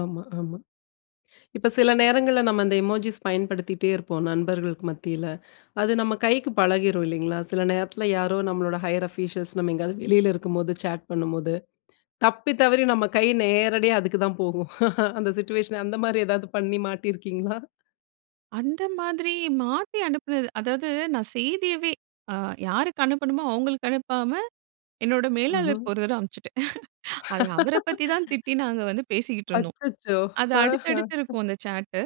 ஆமா, ஆமா. இப்ப சில நேரங்கள்ல நம்ம அந்த எமோஜிஸ் பயன்படுத்திகிட்டே இருப்போம். நண்பர்களுக்கு மத்தியில. அது நம்ம கைக்கு பழகிரும் இல்லேங்களா! சில நேரத்துல யாரோ நம்மளோட ஹையர் ஆஃபிஷியல்ஸ் நம்ம எங்கயாவது வெளில இருக்கும் போது சாட் பண்ணும்போது, தப்பி தவறி நம்ம கை நேரடியா அதுக்கு தான் போகும் அந்த சிட்யூயேஷன் அந்தமாரி எதாவது பண்ணி மாட்டிருக்கீங்களா? அந்த மாதிரி மாத்தி அனுப்பினது அதாவது நான் செய்தியவே அ யாருக்கு அனுப்பனும்மோ, அவுங்களுக்கு அனுப்பாம. என்னோட ம்ஹ்ம். மேலாளருக்கு ஒரு தடவ அனுப்பிச்சுட்டேன் அது அவரப் பத்தி தான் திட்டி நாங்க வந்து பேசிட்டு இருந்தோம். அச்சச்சோ! அது ஆஹ அடுத்தடுத்து இருக்கும் அந்த ஷாட்டு.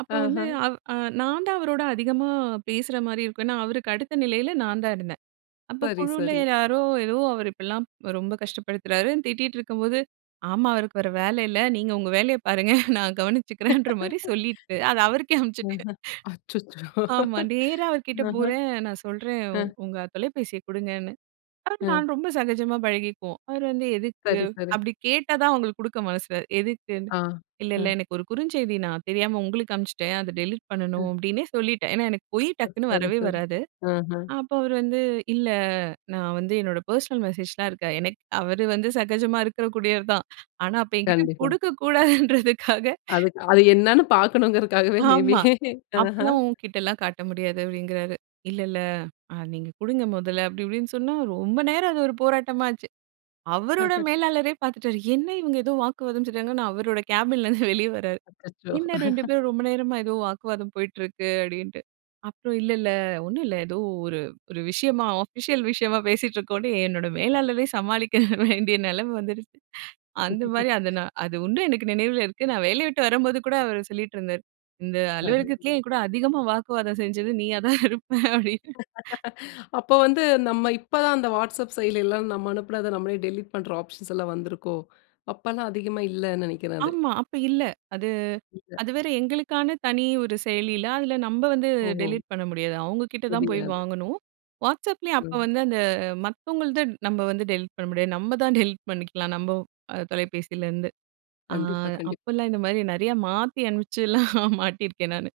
அப்போ வந்து ஆஹா! அவ் நான் தான் அவரோட அதிகமா பேசுறமாரி இருக்கும். ஏன்னா, அவருக்கு அடுத்த நிலையில நான் தான் இருந்தேன். அப்போ சரி, குழுவில சரி. யாரோ ஏதோ அவர் இப்பிடிலாம் ரொம்ப கஷ்டப்படுத்துறாரு திட்டிட்டு இருக்கும்போது, ஆமா அவருக்கு வர வேல இல்ல. நீங்க உங்க வேலைய பாருங்க நான் கவனிச்சுக்கிறேன்ற மாதிரி சொல்லிட்டு அத அவருக்கே அஹ, அனுப்பிச்சுட்டேன். அச்சச்சோ! ஆமா, நேரா அவர் கிட்ட ஆஹா! போறேன். நான் சொல்றேன் அ. "உங்க தொலைபேசிய குடுங்கன்னு." அவர் அ. நான் ரொம்ப சகஜமா பழகிக்குவோம். அவர் வந்து "எதுக்கு?" சரி, சரி. அப்பிடி கேட்டா தான் அவுங்களுக்கு கொடுக்க மனசுல எதுக்குன்னு ஆ. "இல்ல, இல்ல அ. எனக்கு ஒரு குறுஞ்செய்தி நான் தெரியாம உங்களுக்கு அனுப்பிச்சுட்டேன். அத டெலிட் பண்ணணும்." அ. அப்பிடின்னே சொல்லிட்டேன். ஏன்னா, எனக்கு பொய் டக்குன்னு சரி, வரவே சரி. வராது. ஆஹ. அப்போ அவரு வந்து இல்ல நான் வந்து என்னோட பெர்சனல் மெசேஜ் லாம் இருக்கு. எனக்கு அவரு வந்து சகஜமா இருக்க கூடியவர் தான். ஆனா அப்ப என்கிட்ட கண்டிப்பா. குடுக்க கூடாதுன்றதுக்காக அதுக்கு அது என்னன்னு பார்க்கணும்ங்கறதுக்காகவே மேபி ஆமா. ஆஹ அப்புட்லாம் உன்கிட்ட எல்லாம் காட்ட முடியாது அப்பிடிங்கறாரு. "இல்ல, இல்ல அ நீங்க குடுங்க முதல்ல" அப்பிடி இப்படின்னு சொன்னா, ரொம்ப நேரம் அது ஒரு போராட்டமா ஆச்சு. அவருடைய ஆஹ. மேலாளரே பார்த்துட்டாரு. என்ன இவங்க ஏதோ வாக்குவாதம் செய்றாங்க நான் அவரோட கேபின் ல இருந்து வெளியே வர்றாரு. அச்சச்சோ! "என்ன 2 பேரும் ரொம்ப நேரமா ஏதோ வாக்குவாதம் போயிட்டு இருக்கு" அப்பிடின்ட்டு. அப்புறம் "இல்ல, இல்ல 1 ம் இல்ல ஏதோ ஒரு, ஒரு விஷயமா அஃபிஷியல் விஷயமா பேசிட்டு இருக்கோன்னு." என்னோட மேலாளரே சமாளிக்க வேண்டிய நிலைமை வந்துருச்சு அந்தமாரி அது நான் அது உண்டு எனக்கு நினைவில இருக்கு. நான் வேலைய விட்டு வரும்போது கூட அவரு சொல்லிட்டு இருந்தாரு. "இந்த அது, அலுவலகத்திலேயே என்கூட அதிகமா வாக்குவாதம் செஞ்சது நீயா தான் இருப்பேன்." அப்பிடின்னு அப்போ வந்து, நம்ம இப்போ தான் அந்த வாட்ஸ்அப் செயலி எல்லாம் நாம் அனுப்புறத நம்மளே டெலிட் பண்ற ஆப்ஷன்ஸ் லாம் வந்து இருக்கோ! அப்பல்லாம் அதிகமா இல்லன்னு நினைக்கிறேன் அது. ஆமா, அப்ப இல்ல. அது இல்ல. அது வேற எங்களுக்கான தனி ஒரு செயலி இல்ல. அதில நம்ம வந்து ஓஹோ! டெலீட் பண்ண முடியாது. அவுங்க கிட்ட தான் போய் முடியாது. வாங்கணும். வாட்ஸ்அப்லேயும் அப்ப ம். வந்து அந்த மத்தவங்கள்து நம்ம வந்து டெலீட் பண்ண முடியாது. நம்ம தான் டெலீட் பண்ணிக்கலாம். நம்ம அ தொலைபேசிலேருந்து. அ கண்டிப்பா, கண்டிப்பா. அப்போல்லாம் இந்தமாரி நிறையா மாத்தி அனுப்பிச்சுலாம் மாட்டியிருக்கேன். நானு